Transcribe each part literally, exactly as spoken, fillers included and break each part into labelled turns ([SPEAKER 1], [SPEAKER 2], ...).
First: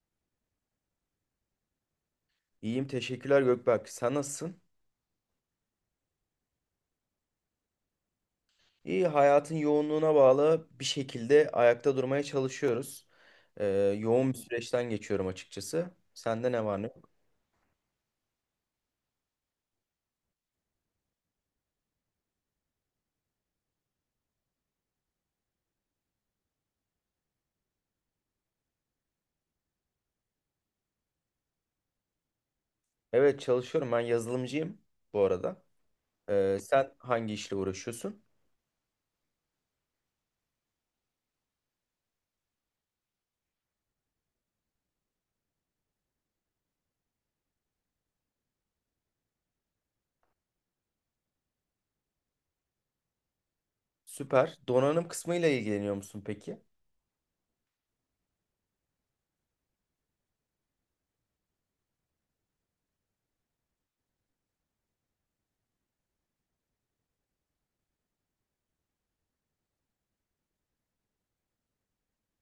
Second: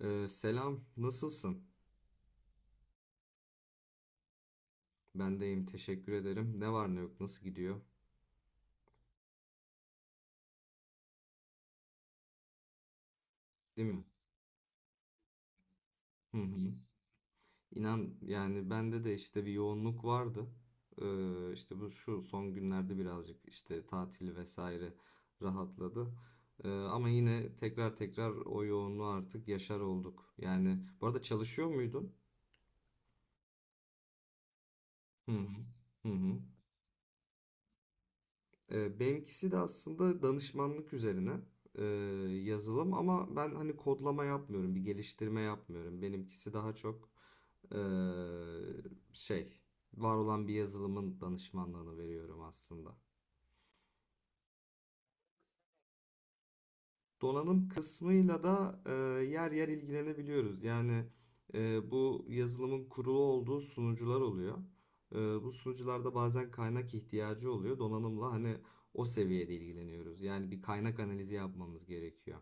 [SPEAKER 1] Ee, selam, nasılsın?
[SPEAKER 2] İyiyim teşekkürler Gökberk. Sen nasılsın?
[SPEAKER 1] Ben deyim, teşekkür ederim. Ne var ne yok, nasıl gidiyor?
[SPEAKER 2] İyi hayatın yoğunluğuna bağlı bir şekilde ayakta durmaya çalışıyoruz. Ee,
[SPEAKER 1] Değil mi?
[SPEAKER 2] yoğun bir süreçten geçiyorum açıkçası.
[SPEAKER 1] Hı
[SPEAKER 2] Sende ne
[SPEAKER 1] hı.
[SPEAKER 2] var ne yok?
[SPEAKER 1] İnan yani bende de işte bir yoğunluk vardı. Ee, işte bu şu son günlerde birazcık işte tatil vesaire rahatladı. Ee, ama yine tekrar tekrar o yoğunluğu artık yaşar olduk. Yani bu arada çalışıyor muydun?
[SPEAKER 2] Evet çalışıyorum. Ben yazılımcıyım bu
[SPEAKER 1] Hı hı.
[SPEAKER 2] arada.
[SPEAKER 1] Hı hı.
[SPEAKER 2] Ee, sen hangi işle uğraşıyorsun?
[SPEAKER 1] E, benimkisi de aslında danışmanlık üzerine, e, yazılım, ama ben hani kodlama yapmıyorum, bir geliştirme yapmıyorum. Benimkisi daha çok, e, şey, var olan bir yazılımın danışmanlığını veriyorum aslında.
[SPEAKER 2] Süper. Donanım kısmıyla ilgileniyor musun peki?
[SPEAKER 1] Donanım kısmıyla da, e, yer yer ilgilenebiliyoruz. Yani e, bu yazılımın kurulu olduğu sunucular oluyor. E, bu sunucularda bazen kaynak ihtiyacı oluyor. Donanımla hani o seviyede ilgileniyoruz. Yani bir kaynak analizi yapmamız gerekiyor.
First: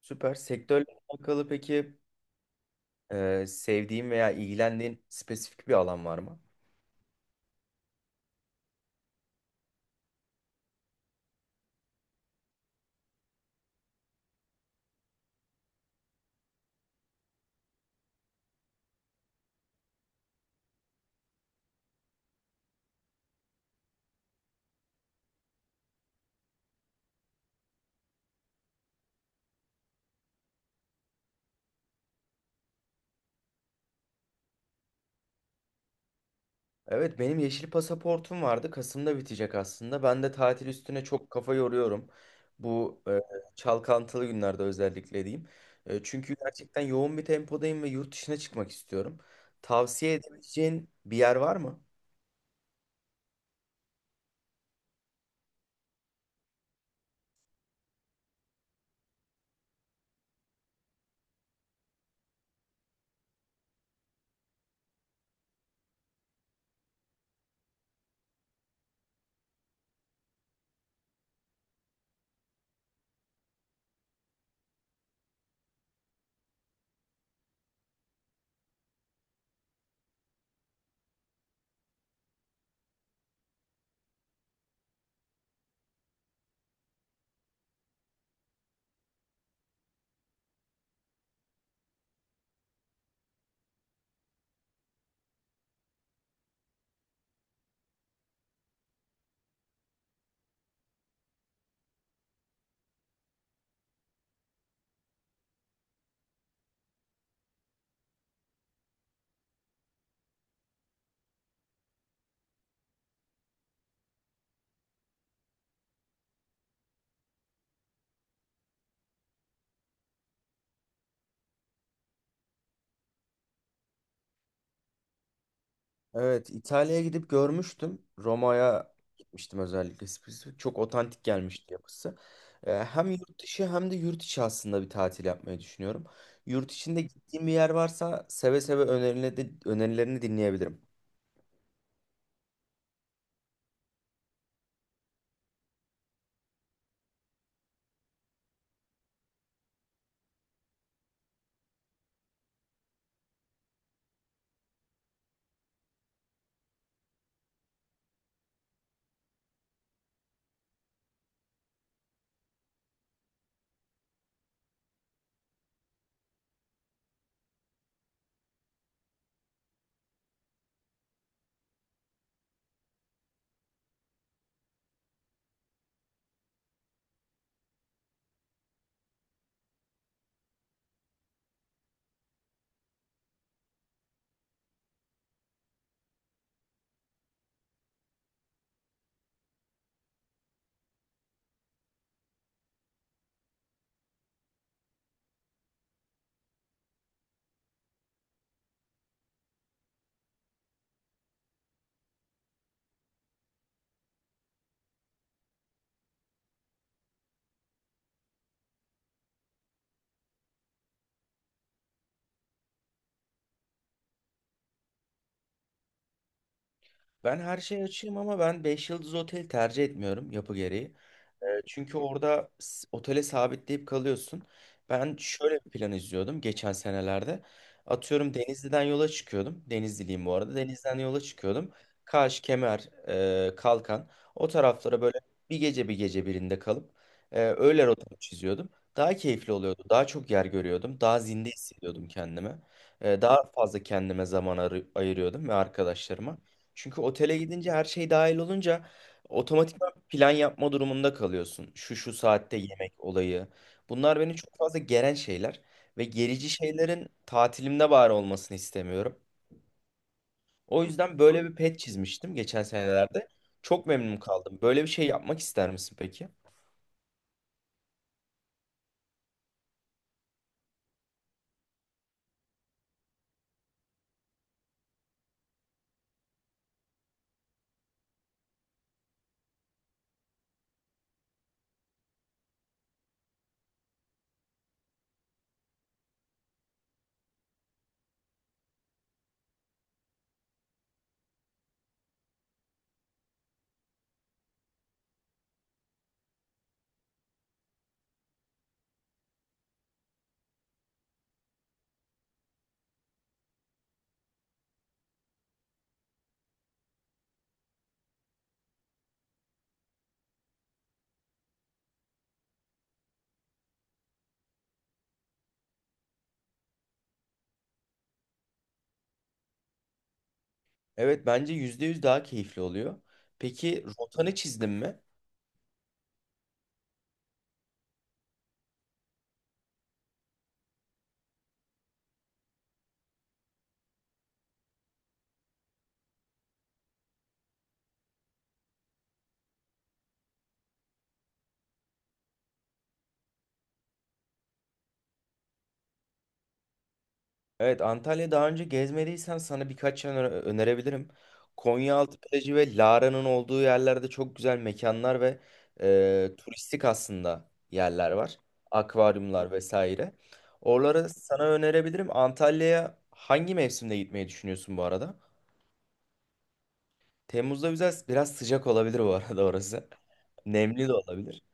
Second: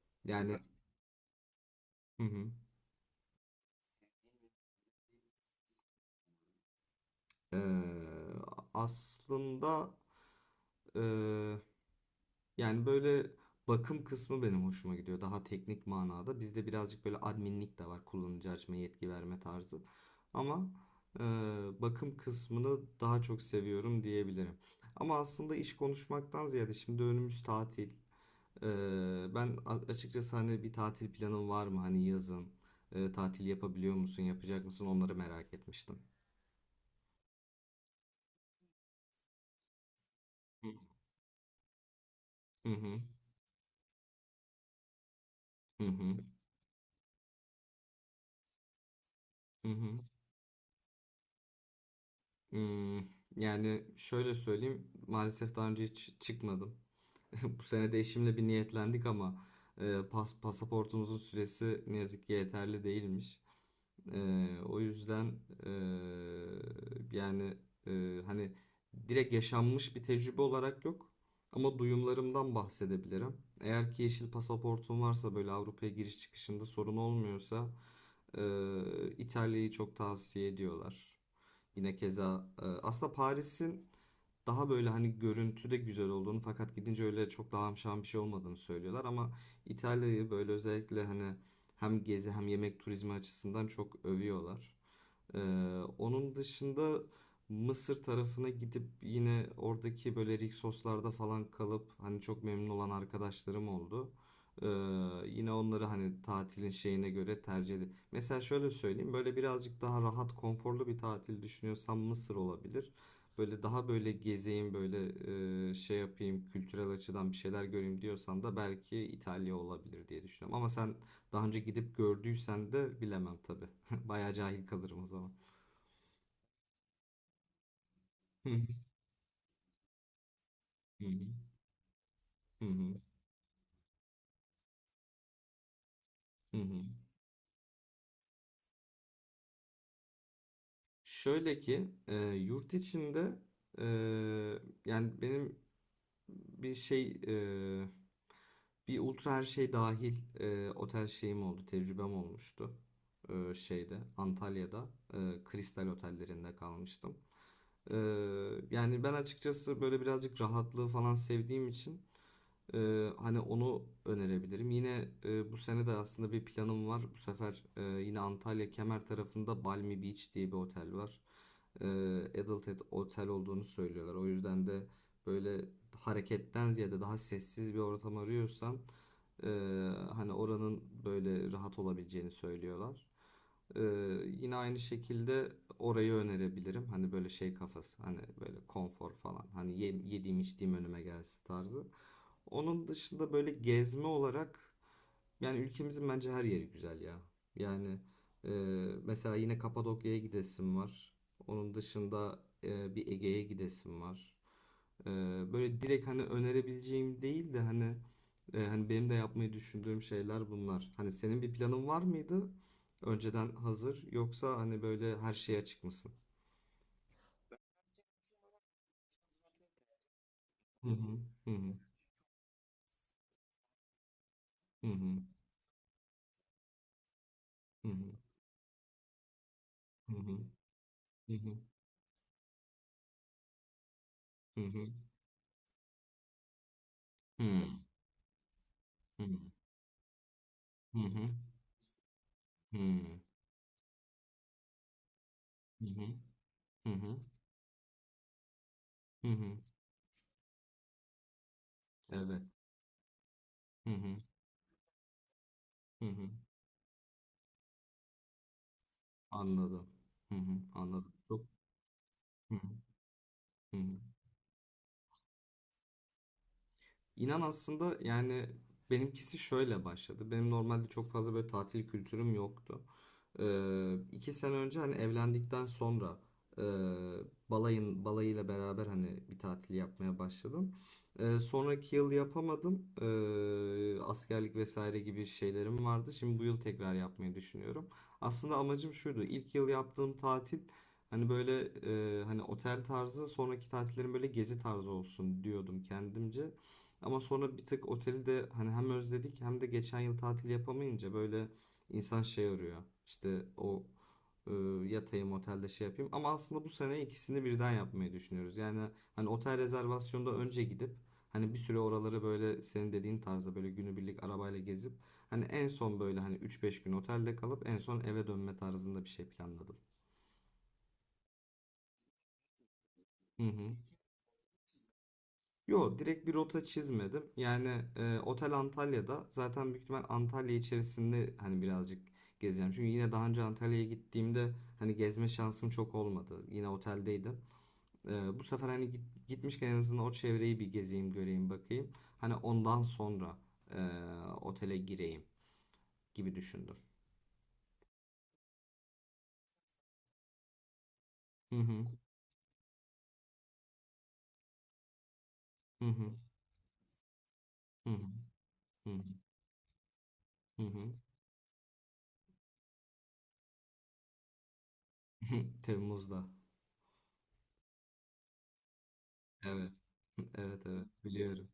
[SPEAKER 2] Süper.
[SPEAKER 1] Yani.
[SPEAKER 2] Sektörle alakalı peki
[SPEAKER 1] Hı hı.
[SPEAKER 2] e, sevdiğin veya ilgilendiğin spesifik bir alan var mı?
[SPEAKER 1] Ee, aslında, ee, yani böyle bakım kısmı benim hoşuma gidiyor. Daha teknik manada. Bizde birazcık böyle adminlik de var. Kullanıcı açma yetki verme tarzı. Ama e, bakım kısmını daha çok seviyorum diyebilirim. Ama aslında iş konuşmaktan ziyade şimdi önümüz tatil. E, ben a- açıkçası hani bir tatil planın var mı? Hani yazın e, tatil yapabiliyor musun? Yapacak mısın? Onları merak etmiştim.
[SPEAKER 2] Evet benim yeşil pasaportum vardı. Kasım'da bitecek aslında. Ben de tatil
[SPEAKER 1] Hı.
[SPEAKER 2] üstüne çok kafa yoruyorum.
[SPEAKER 1] Hı.
[SPEAKER 2] Bu e, çalkantılı günlerde özellikle diyeyim.
[SPEAKER 1] Hı
[SPEAKER 2] E,
[SPEAKER 1] hı,
[SPEAKER 2] çünkü gerçekten yoğun bir tempodayım ve yurt dışına çıkmak istiyorum.
[SPEAKER 1] hı hı.
[SPEAKER 2] Tavsiye edebileceğin bir yer var mı?
[SPEAKER 1] Hmm, yani şöyle söyleyeyim, maalesef daha önce hiç çıkmadım. Bu sene de eşimle bir niyetlendik ama e, pas, pasaportumuzun süresi ne yazık ki yeterli değilmiş. E, o yüzden, e, yani, e, hani direkt yaşanmış bir tecrübe olarak yok, ama duyumlarımdan bahsedebilirim. Eğer ki yeşil pasaportum varsa, böyle Avrupa'ya giriş çıkışında sorun olmuyorsa, e, İtalya'yı çok tavsiye ediyorlar. Yine keza e, aslında Paris'in daha böyle hani görüntüde güzel olduğunu, fakat gidince öyle çok da hamşan bir şey olmadığını söylüyorlar, ama İtalya'yı böyle özellikle hani hem gezi hem yemek turizmi açısından çok övüyorlar. Ee, onun dışında Mısır tarafına gidip yine oradaki böyle Rixos'larda falan kalıp hani çok memnun olan arkadaşlarım oldu. Ee, yine onları hani tatilin şeyine göre tercih edin. Mesela şöyle söyleyeyim, böyle birazcık daha rahat konforlu bir tatil düşünüyorsam Mısır olabilir. Böyle daha böyle gezeyim, böyle e, şey yapayım, kültürel açıdan bir şeyler göreyim diyorsan da belki İtalya olabilir diye düşünüyorum. Ama sen daha önce gidip gördüysen de bilemem tabii. Bayağı cahil kalırım o zaman.
[SPEAKER 2] Evet İtalya'ya gidip görmüştüm.
[SPEAKER 1] Hı hı,
[SPEAKER 2] Roma'ya gitmiştim özellikle. Spesifik. Çok
[SPEAKER 1] hı hı,
[SPEAKER 2] otantik gelmişti yapısı.
[SPEAKER 1] hı
[SPEAKER 2] E,
[SPEAKER 1] hı,
[SPEAKER 2] hem yurt dışı hem de yurt içi aslında bir tatil yapmayı düşünüyorum.
[SPEAKER 1] hı.
[SPEAKER 2] Yurt içinde gittiğim bir yer varsa seve seve önerileri, önerilerini dinleyebilirim.
[SPEAKER 1] Şöyle ki e, yurt içinde, e, yani benim bir şey e, bir ultra her şey dahil e, otel şeyim oldu, tecrübem olmuştu. E, şeyde Antalya'da, e, Kristal otellerinde kalmıştım. E, yani ben açıkçası böyle birazcık rahatlığı falan sevdiğim için, Ee, hani onu önerebilirim. Yine e, bu sene de aslında bir planım var. Bu sefer e, yine Antalya Kemer tarafında Balmy Beach diye bir otel var. Ee, Adult et- otel olduğunu söylüyorlar. O yüzden de böyle hareketten ziyade daha sessiz bir ortam arıyorsan, e, hani oranın böyle rahat olabileceğini söylüyorlar. Ee, yine aynı şekilde orayı önerebilirim. Hani böyle şey kafası, hani böyle konfor falan. Hani ye- yediğim içtiğim önüme gelsin tarzı. Onun dışında böyle gezme olarak, yani ülkemizin bence her yeri güzel ya. Yani e, mesela yine Kapadokya'ya gidesim var. Onun dışında e, bir Ege'ye gidesim var. E, böyle direkt hani önerebileceğim değil de, hani e, hani benim de yapmayı düşündüğüm şeyler bunlar. Hani senin bir planın var mıydı? Önceden hazır, yoksa hani böyle her şeye açık mısın?
[SPEAKER 2] Ben her şeyi açayım ama ben beş yıldız otel tercih etmiyorum yapı
[SPEAKER 1] Hı
[SPEAKER 2] gereği.
[SPEAKER 1] hı,
[SPEAKER 2] Ee,
[SPEAKER 1] hı
[SPEAKER 2] çünkü orada s- otele sabitleyip kalıyorsun.
[SPEAKER 1] hı,
[SPEAKER 2] Ben
[SPEAKER 1] hı
[SPEAKER 2] şöyle bir plan izliyordum geçen senelerde.
[SPEAKER 1] hı,
[SPEAKER 2] Atıyorum Denizli'den yola çıkıyordum.
[SPEAKER 1] hı
[SPEAKER 2] Denizliliyim bu
[SPEAKER 1] hı,
[SPEAKER 2] arada. Denizli'den yola
[SPEAKER 1] hı
[SPEAKER 2] çıkıyordum. Kaş, Kemer, e, Kalkan. O
[SPEAKER 1] hı, hı
[SPEAKER 2] taraflara böyle bir gece bir gece birinde kalıp e,
[SPEAKER 1] hı, hı
[SPEAKER 2] öyle rotamı çiziyordum. Daha
[SPEAKER 1] hı,
[SPEAKER 2] keyifli oluyordu. Daha çok yer
[SPEAKER 1] hı
[SPEAKER 2] görüyordum.
[SPEAKER 1] hı. Hı.
[SPEAKER 2] Daha zinde hissediyordum kendimi. E,
[SPEAKER 1] Hmm.
[SPEAKER 2] daha fazla kendime zaman arı- ayırıyordum ve
[SPEAKER 1] Hı hı.
[SPEAKER 2] arkadaşlarıma.
[SPEAKER 1] Hı
[SPEAKER 2] Çünkü
[SPEAKER 1] hı.
[SPEAKER 2] otele gidince her şey dahil olunca
[SPEAKER 1] Hı hı.
[SPEAKER 2] otomatik plan yapma durumunda kalıyorsun. Şu şu
[SPEAKER 1] Evet.
[SPEAKER 2] saatte yemek olayı.
[SPEAKER 1] Hı hı.
[SPEAKER 2] Bunlar beni çok fazla geren şeyler
[SPEAKER 1] Hı
[SPEAKER 2] ve
[SPEAKER 1] hı.
[SPEAKER 2] gerici şeylerin tatilimde bari olmasını istemiyorum.
[SPEAKER 1] Anladım. Hı hı.
[SPEAKER 2] O
[SPEAKER 1] Anladım.
[SPEAKER 2] yüzden böyle
[SPEAKER 1] Çok.
[SPEAKER 2] bir pet çizmiştim
[SPEAKER 1] Hı hı.
[SPEAKER 2] geçen senelerde.
[SPEAKER 1] Hı hı.
[SPEAKER 2] Çok memnun kaldım. Böyle bir şey yapmak ister misin peki?
[SPEAKER 1] İnan aslında yani benimkisi şöyle başladı. Benim normalde çok fazla böyle tatil kültürüm yoktu. Ee, iki sene önce, hani evlendikten sonra, e, balayın balayıyla beraber hani bir tatil yapmaya başladım. Ee, sonraki yıl yapamadım. Ee, askerlik vesaire gibi şeylerim vardı. Şimdi bu yıl tekrar yapmayı düşünüyorum. Aslında amacım şuydu. İlk yıl yaptığım tatil, hani böyle e, hani otel tarzı, sonraki tatillerim böyle gezi tarzı olsun diyordum kendimce. Ama sonra bir tık oteli de hani hem özledik, hem de geçen yıl tatil yapamayınca böyle insan şey arıyor. İşte o, e, yatayım otelde, şey yapayım. Ama aslında bu sene ikisini birden yapmayı düşünüyoruz. Yani hani otel rezervasyonda önce gidip, hani bir süre oraları böyle senin dediğin tarzda böyle günübirlik arabayla gezip, hani en son böyle hani üç beş gün otelde kalıp en son eve dönme tarzında bir şey planladım.
[SPEAKER 2] Evet bence yüzde yüz daha keyifli oluyor.
[SPEAKER 1] Hı hı.
[SPEAKER 2] Peki rotanı çizdin mi?
[SPEAKER 1] Yo, direkt bir rota çizmedim. Yani e, otel Antalya'da zaten, büyük ihtimal Antalya içerisinde hani birazcık gezeceğim. Çünkü yine daha önce Antalya'ya gittiğimde hani gezme şansım çok olmadı. Yine oteldeydim. E, bu sefer hani git- gitmişken en azından o çevreyi bir gezeyim, göreyim, bakayım. Hani ondan sonra e, otele gireyim gibi düşündüm.
[SPEAKER 2] Evet Antalya daha önce gezmediysen sana birkaç yer öne- önerebilirim.
[SPEAKER 1] Hı hı,
[SPEAKER 2] Konyaaltı plajı ve Lara'nın olduğu yerlerde çok güzel mekanlar ve
[SPEAKER 1] hı hı,
[SPEAKER 2] e, turistik aslında
[SPEAKER 1] hı
[SPEAKER 2] yerler var.
[SPEAKER 1] hı,
[SPEAKER 2] Akvaryumlar vesaire.
[SPEAKER 1] hı hı. Hı. Hı.
[SPEAKER 2] Oraları sana önerebilirim. Antalya'ya hangi mevsimde gitmeyi düşünüyorsun bu arada?
[SPEAKER 1] Temmuz'da.
[SPEAKER 2] Temmuz'da güzel, biraz sıcak olabilir bu arada
[SPEAKER 1] Evet.
[SPEAKER 2] orası.
[SPEAKER 1] Evet, evet,
[SPEAKER 2] Nemli de olabilir.
[SPEAKER 1] biliyorum.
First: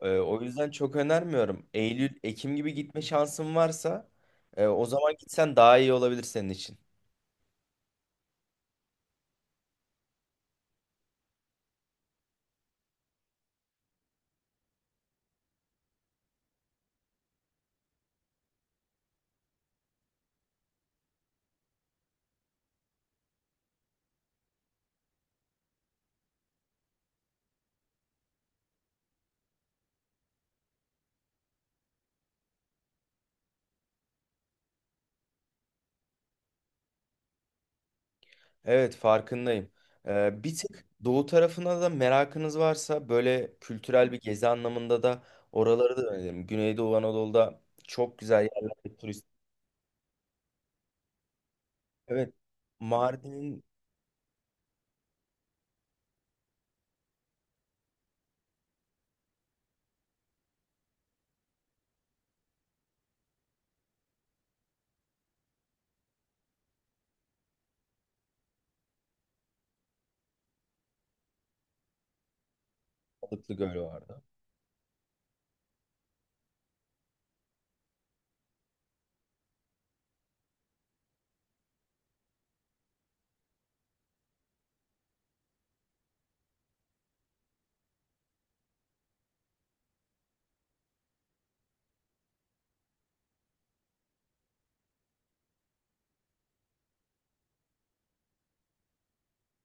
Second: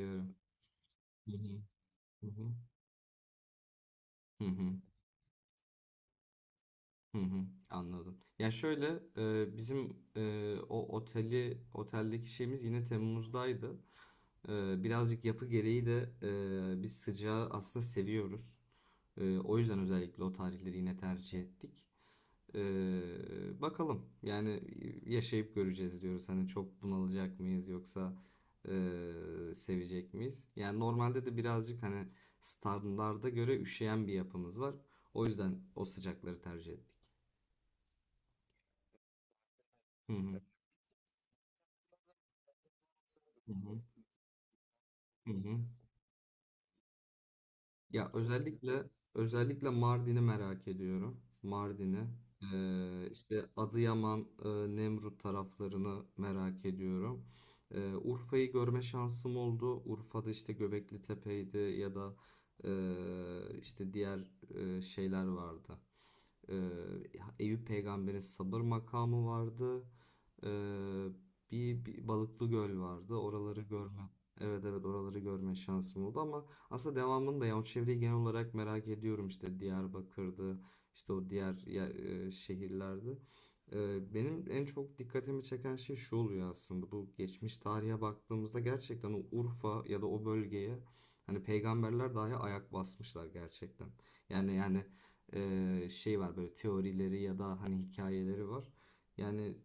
[SPEAKER 2] E, o yüzden çok önermiyorum. Eylül,
[SPEAKER 1] Hı hı, hı hı.
[SPEAKER 2] Ekim gibi gitme şansın varsa
[SPEAKER 1] Hı
[SPEAKER 2] e,
[SPEAKER 1] hı.
[SPEAKER 2] o zaman gitsen daha iyi olabilir senin için.
[SPEAKER 1] Hı hı, anladım. Ya şöyle, e, bizim, e, o oteli oteldeki şeyimiz yine Temmuz'daydı. E, birazcık yapı gereği de, e, biz sıcağı aslında seviyoruz. E, o yüzden özellikle o tarihleri yine tercih ettik. E, bakalım yani, yaşayıp göreceğiz diyoruz. Hani çok bunalacak mıyız, yoksa e, sevecek miyiz? Yani normalde de birazcık hani standarda göre üşüyen bir yapımız var. O yüzden o sıcakları tercih ettik.
[SPEAKER 2] Evet farkındayım.
[SPEAKER 1] Hı hı.
[SPEAKER 2] Ee, bir tık doğu tarafına da merakınız varsa
[SPEAKER 1] Hı
[SPEAKER 2] böyle
[SPEAKER 1] hı.
[SPEAKER 2] kültürel bir gezi anlamında da
[SPEAKER 1] Hı hı.
[SPEAKER 2] oraları da öneririm. Güneydoğu Anadolu'da
[SPEAKER 1] Ya
[SPEAKER 2] çok güzel
[SPEAKER 1] özellikle,
[SPEAKER 2] yerler turist.
[SPEAKER 1] özellikle Mardin'i merak ediyorum. Mardin'i.
[SPEAKER 2] Evet.
[SPEAKER 1] Ee, işte
[SPEAKER 2] Mardin'in
[SPEAKER 1] Adıyaman, e, Nemrut taraflarını merak ediyorum. Ee, Urfa'yı görme şansım oldu. Urfa'da işte Göbekli Tepe'ydi, ya da e, işte diğer e, şeyler vardı. Ee, Eyüp Peygamber'in sabır makamı vardı. Ee, bir, bir Balıklı Göl vardı.
[SPEAKER 2] Balıklı
[SPEAKER 1] Oraları
[SPEAKER 2] Gölü
[SPEAKER 1] görme.
[SPEAKER 2] vardı.
[SPEAKER 1] Evet, evet, oraları görme şansım oldu, ama aslında devamını da, yani o çevreyi genel olarak merak ediyorum, işte Diyarbakır'dı, işte o diğer yer- e, şehirlerde. Ee, benim en çok dikkatimi çeken şey şu oluyor aslında: bu geçmiş tarihe baktığımızda gerçekten o Urfa ya da o bölgeye hani peygamberler dahi ayak basmışlar gerçekten. Yani yani e, şey var, böyle teorileri ya da hani hikayeleri var. Yani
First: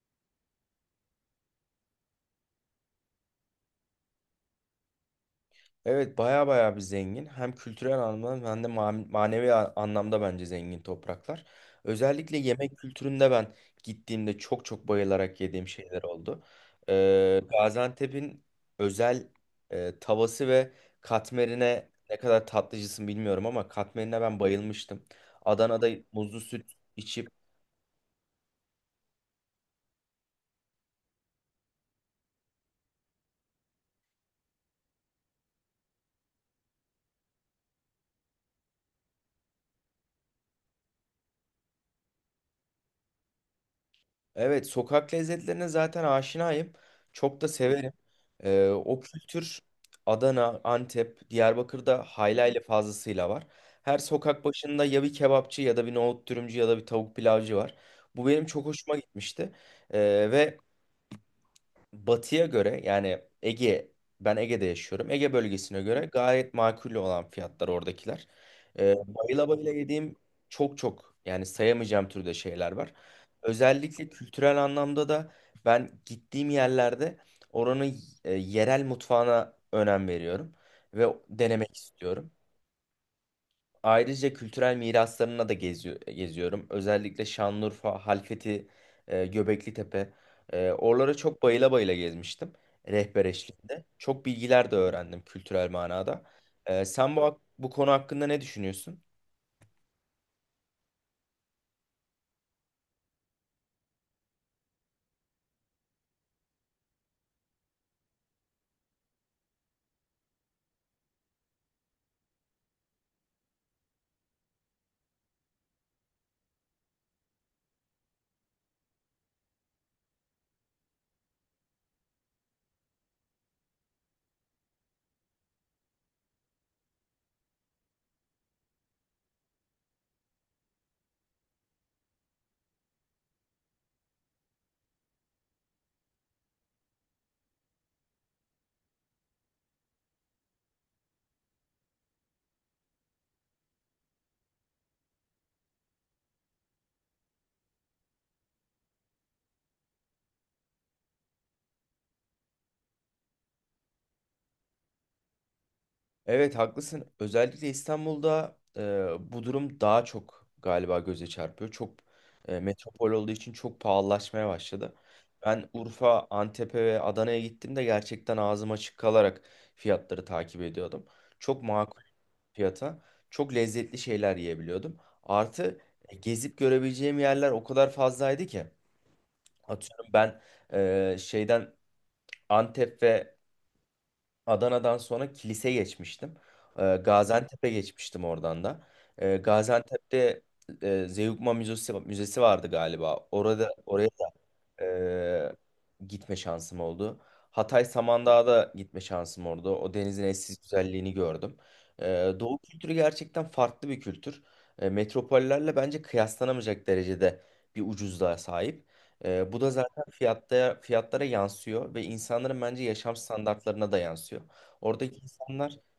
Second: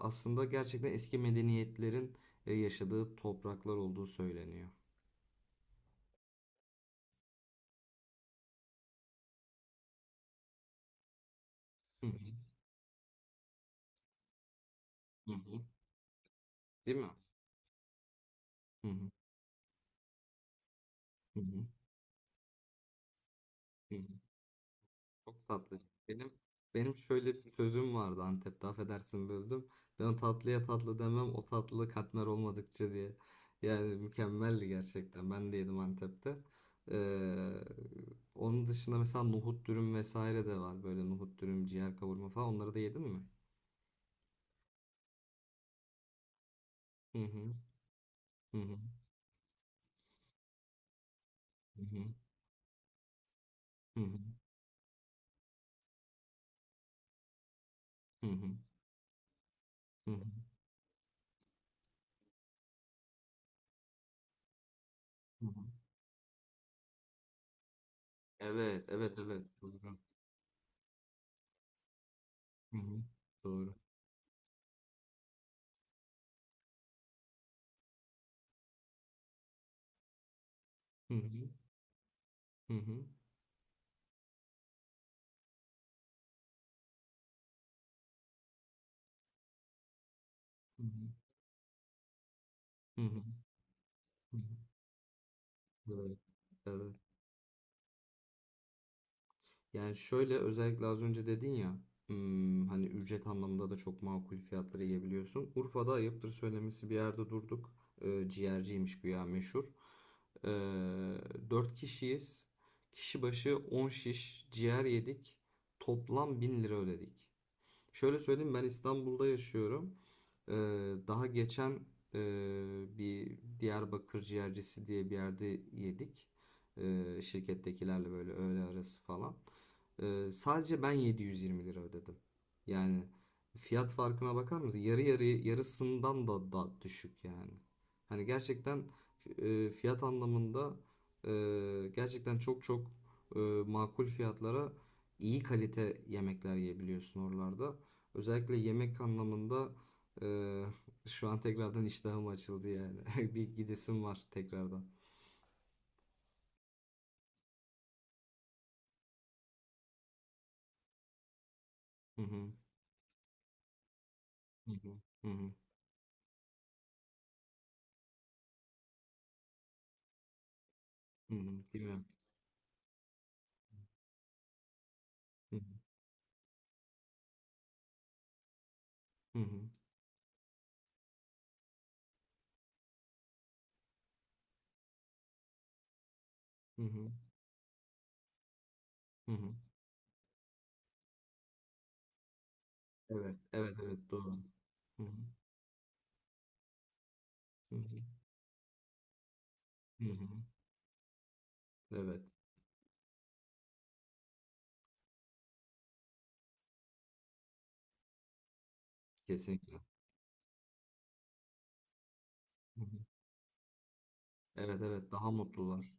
[SPEAKER 1] aslında gerçekten eski medeniyetlerin e, yaşadığı topraklar olduğu söyleniyor.
[SPEAKER 2] Evet baya baya bir zengin. Hem kültürel anlamda hem de ma- manevi a- anlamda bence zengin topraklar.
[SPEAKER 1] Hı.
[SPEAKER 2] Özellikle yemek kültüründe ben gittiğimde çok çok
[SPEAKER 1] Hı hı.
[SPEAKER 2] bayılarak
[SPEAKER 1] Hı.
[SPEAKER 2] yediğim şeyler oldu.
[SPEAKER 1] Değil mi?
[SPEAKER 2] Ee, Gaziantep'in
[SPEAKER 1] Hı hı.
[SPEAKER 2] özel e, tavası ve
[SPEAKER 1] Hı hı.
[SPEAKER 2] katmerine ne kadar tatlıcısın bilmiyorum ama
[SPEAKER 1] Hı hı.
[SPEAKER 2] katmerine ben bayılmıştım.
[SPEAKER 1] Çok tatlı.
[SPEAKER 2] Adana'da
[SPEAKER 1] Benim
[SPEAKER 2] muzlu süt
[SPEAKER 1] benim
[SPEAKER 2] içip.
[SPEAKER 1] şöyle bir sözüm vardı Antep'te, affedersin böldüm. Ben o tatlıya tatlı demem o tatlı katmer olmadıkça diye. Yani mükemmeldi gerçekten. Ben de yedim Antep'te. Ee, onun dışında mesela nohut dürüm vesaire de var. Böyle nohut dürüm, ciğer kavurma falan. Onları da yedin mi?
[SPEAKER 2] Evet, sokak lezzetlerine zaten aşinayım.
[SPEAKER 1] Hı
[SPEAKER 2] Çok
[SPEAKER 1] hı.
[SPEAKER 2] da severim.
[SPEAKER 1] Hı
[SPEAKER 2] Ee,
[SPEAKER 1] hı.
[SPEAKER 2] o kültür Adana, Antep,
[SPEAKER 1] Hı
[SPEAKER 2] Diyarbakır'da
[SPEAKER 1] hı.
[SPEAKER 2] haylayla fazlasıyla var. Her
[SPEAKER 1] Hı
[SPEAKER 2] sokak başında ya bir kebapçı ya da bir nohut dürümcü ya da bir tavuk pilavcı var.
[SPEAKER 1] hı.
[SPEAKER 2] Bu
[SPEAKER 1] Hı
[SPEAKER 2] benim
[SPEAKER 1] hı.
[SPEAKER 2] çok hoşuma gitmişti. Ee,
[SPEAKER 1] Hı hı.
[SPEAKER 2] ve Batı'ya göre yani Ege, ben Ege'de yaşıyorum. Ege
[SPEAKER 1] Hı hı.
[SPEAKER 2] bölgesine göre gayet makul olan fiyatlar oradakiler.
[SPEAKER 1] Evet,
[SPEAKER 2] Ee,
[SPEAKER 1] evet, evet.
[SPEAKER 2] bayıla bayıla
[SPEAKER 1] Doğru.
[SPEAKER 2] yediğim çok çok yani sayamayacağım türde şeyler
[SPEAKER 1] Hı
[SPEAKER 2] var.
[SPEAKER 1] hı. Doğru.
[SPEAKER 2] Özellikle kültürel anlamda da ben gittiğim yerlerde oranın e, yerel mutfağına önem veriyorum
[SPEAKER 1] Hı
[SPEAKER 2] ve
[SPEAKER 1] hı.
[SPEAKER 2] denemek istiyorum.
[SPEAKER 1] Hı hı.
[SPEAKER 2] Ayrıca kültürel miraslarına da geziyor, geziyorum. Özellikle Şanlıurfa, Halfeti, e, Göbeklitepe. E,
[SPEAKER 1] Hı hı.
[SPEAKER 2] oralara çok bayıla bayıla gezmiştim.
[SPEAKER 1] Hı hı.
[SPEAKER 2] Rehber eşliğinde. Çok
[SPEAKER 1] Hı hı.
[SPEAKER 2] bilgiler de öğrendim kültürel
[SPEAKER 1] Evet.
[SPEAKER 2] manada. E,
[SPEAKER 1] Evet.
[SPEAKER 2] sen bu, hak- bu konu hakkında ne düşünüyorsun?
[SPEAKER 1] Yani şöyle, özellikle az önce dedin ya, hmm, hani ücret anlamında da çok makul fiyatları yiyebiliyorsun. Urfa'da ayıptır söylemesi bir yerde durduk. Ee, ciğerciymiş güya meşhur. Ee, dört kişiyiz. Kişi başı on şiş ciğer yedik. Toplam bin lira ödedik. Şöyle söyleyeyim, ben İstanbul'da yaşıyorum. Ee, daha geçen, e, bir Diyarbakır ciğercisi diye bir yerde yedik. Ee, şirkettekilerle böyle öğle arası falan. Ee, sadece ben yedi yüz yirmi lira ödedim. Yani fiyat farkına bakar mısın? Yarı yarı yarısından da, da düşük yani. Hani gerçekten e, fiyat anlamında, e, gerçekten çok çok e, makul fiyatlara iyi kalite yemekler yiyebiliyorsun oralarda. Özellikle yemek anlamında e, şu an tekrardan iştahım açıldı yani. Bir gidesim var tekrardan.
[SPEAKER 2] Evet haklısın. Özellikle İstanbul'da e, bu durum daha çok galiba göze çarpıyor. Çok
[SPEAKER 1] Hı hı.
[SPEAKER 2] e, metropol olduğu için çok pahalılaşmaya
[SPEAKER 1] Hı hı.
[SPEAKER 2] başladı.
[SPEAKER 1] Hı hı.
[SPEAKER 2] Ben Urfa, Antep'e ve Adana'ya gittiğimde gerçekten ağzım açık kalarak fiyatları takip ediyordum.
[SPEAKER 1] Hı
[SPEAKER 2] Çok
[SPEAKER 1] hı. Değil
[SPEAKER 2] makul
[SPEAKER 1] mi?
[SPEAKER 2] fiyata, çok lezzetli şeyler yiyebiliyordum.
[SPEAKER 1] Hı hı.
[SPEAKER 2] Artı e, gezip görebileceğim yerler o kadar fazlaydı ki.
[SPEAKER 1] Hı hı.
[SPEAKER 2] Atıyorum ben e, şeyden Antep ve Adana'dan sonra Kilis'e geçmiştim.
[SPEAKER 1] Hı
[SPEAKER 2] Ee,
[SPEAKER 1] hı.
[SPEAKER 2] Gaziantep'e geçmiştim oradan da.
[SPEAKER 1] Hı
[SPEAKER 2] Ee,
[SPEAKER 1] hı.
[SPEAKER 2] Gaziantep'te e, Zeugma Müzesi, Müzesi vardı galiba.
[SPEAKER 1] Evet.
[SPEAKER 2] Orada
[SPEAKER 1] Evet. Evet.
[SPEAKER 2] oraya
[SPEAKER 1] Doğru. Hı hı.
[SPEAKER 2] ee, gitme şansım oldu.
[SPEAKER 1] Hı
[SPEAKER 2] Hatay
[SPEAKER 1] hı.
[SPEAKER 2] Samandağ'da gitme şansım oldu. O
[SPEAKER 1] Hı hı.
[SPEAKER 2] denizin eşsiz güzelliğini gördüm.
[SPEAKER 1] Evet.
[SPEAKER 2] Ee, Doğu kültürü gerçekten farklı bir kültür. Ee, metropollerle bence kıyaslanamayacak derecede bir ucuzluğa sahip. Ee, bu da
[SPEAKER 1] Kesinlikle.
[SPEAKER 2] zaten fiyatta, fiyatlara yansıyor ve insanların
[SPEAKER 1] Hı
[SPEAKER 2] bence
[SPEAKER 1] hı.
[SPEAKER 2] yaşam standartlarına da yansıyor.
[SPEAKER 1] Evet. Evet.
[SPEAKER 2] Oradaki
[SPEAKER 1] Daha
[SPEAKER 2] insanlar
[SPEAKER 1] mutlular.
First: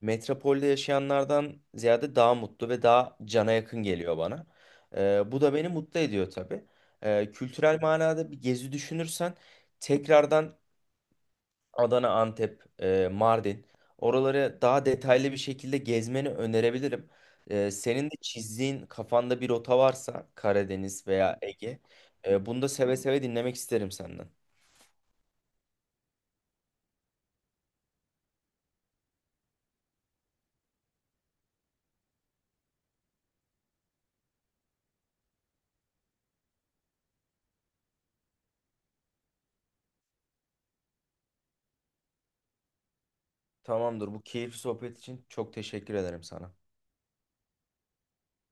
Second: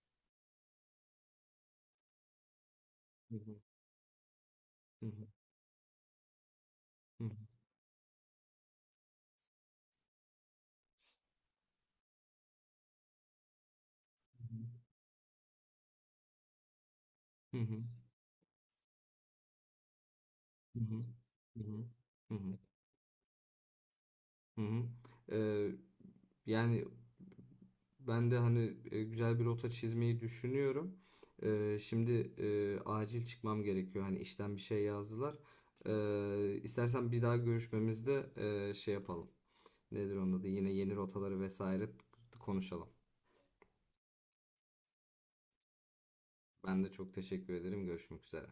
[SPEAKER 2] metropolde yaşayanlardan ziyade daha mutlu ve daha
[SPEAKER 1] Hı
[SPEAKER 2] cana
[SPEAKER 1] hı.
[SPEAKER 2] yakın geliyor bana.
[SPEAKER 1] Hı hı.
[SPEAKER 2] Ee, bu da beni mutlu ediyor tabii.
[SPEAKER 1] Hı hı.
[SPEAKER 2] Ee, kültürel manada bir gezi düşünürsen tekrardan Adana, Antep, e, Mardin
[SPEAKER 1] Hı hı.
[SPEAKER 2] oraları daha detaylı bir şekilde gezmeni önerebilirim.
[SPEAKER 1] Hı
[SPEAKER 2] Ee,
[SPEAKER 1] hı.
[SPEAKER 2] senin de çizdiğin kafanda bir rota varsa
[SPEAKER 1] Hı hı.
[SPEAKER 2] Karadeniz veya
[SPEAKER 1] Hı
[SPEAKER 2] Ege,
[SPEAKER 1] hı. Hı
[SPEAKER 2] e,
[SPEAKER 1] hı.
[SPEAKER 2] bunu da seve seve dinlemek isterim senden.
[SPEAKER 1] Hı hı. Ee, yani ben de hani e, güzel bir rota çizmeyi düşünüyorum. Ee, şimdi e, acil çıkmam gerekiyor. Hani işten bir şey yazdılar. Ee, istersen bir daha görüşmemizde e, şey yapalım. Nedir onun adı? Yine yeni rotaları vesaire konuşalım.
[SPEAKER 2] Tamamdır. Bu keyifli sohbet için çok teşekkür ederim sana.
[SPEAKER 1] Ben de çok teşekkür ederim. Görüşmek üzere.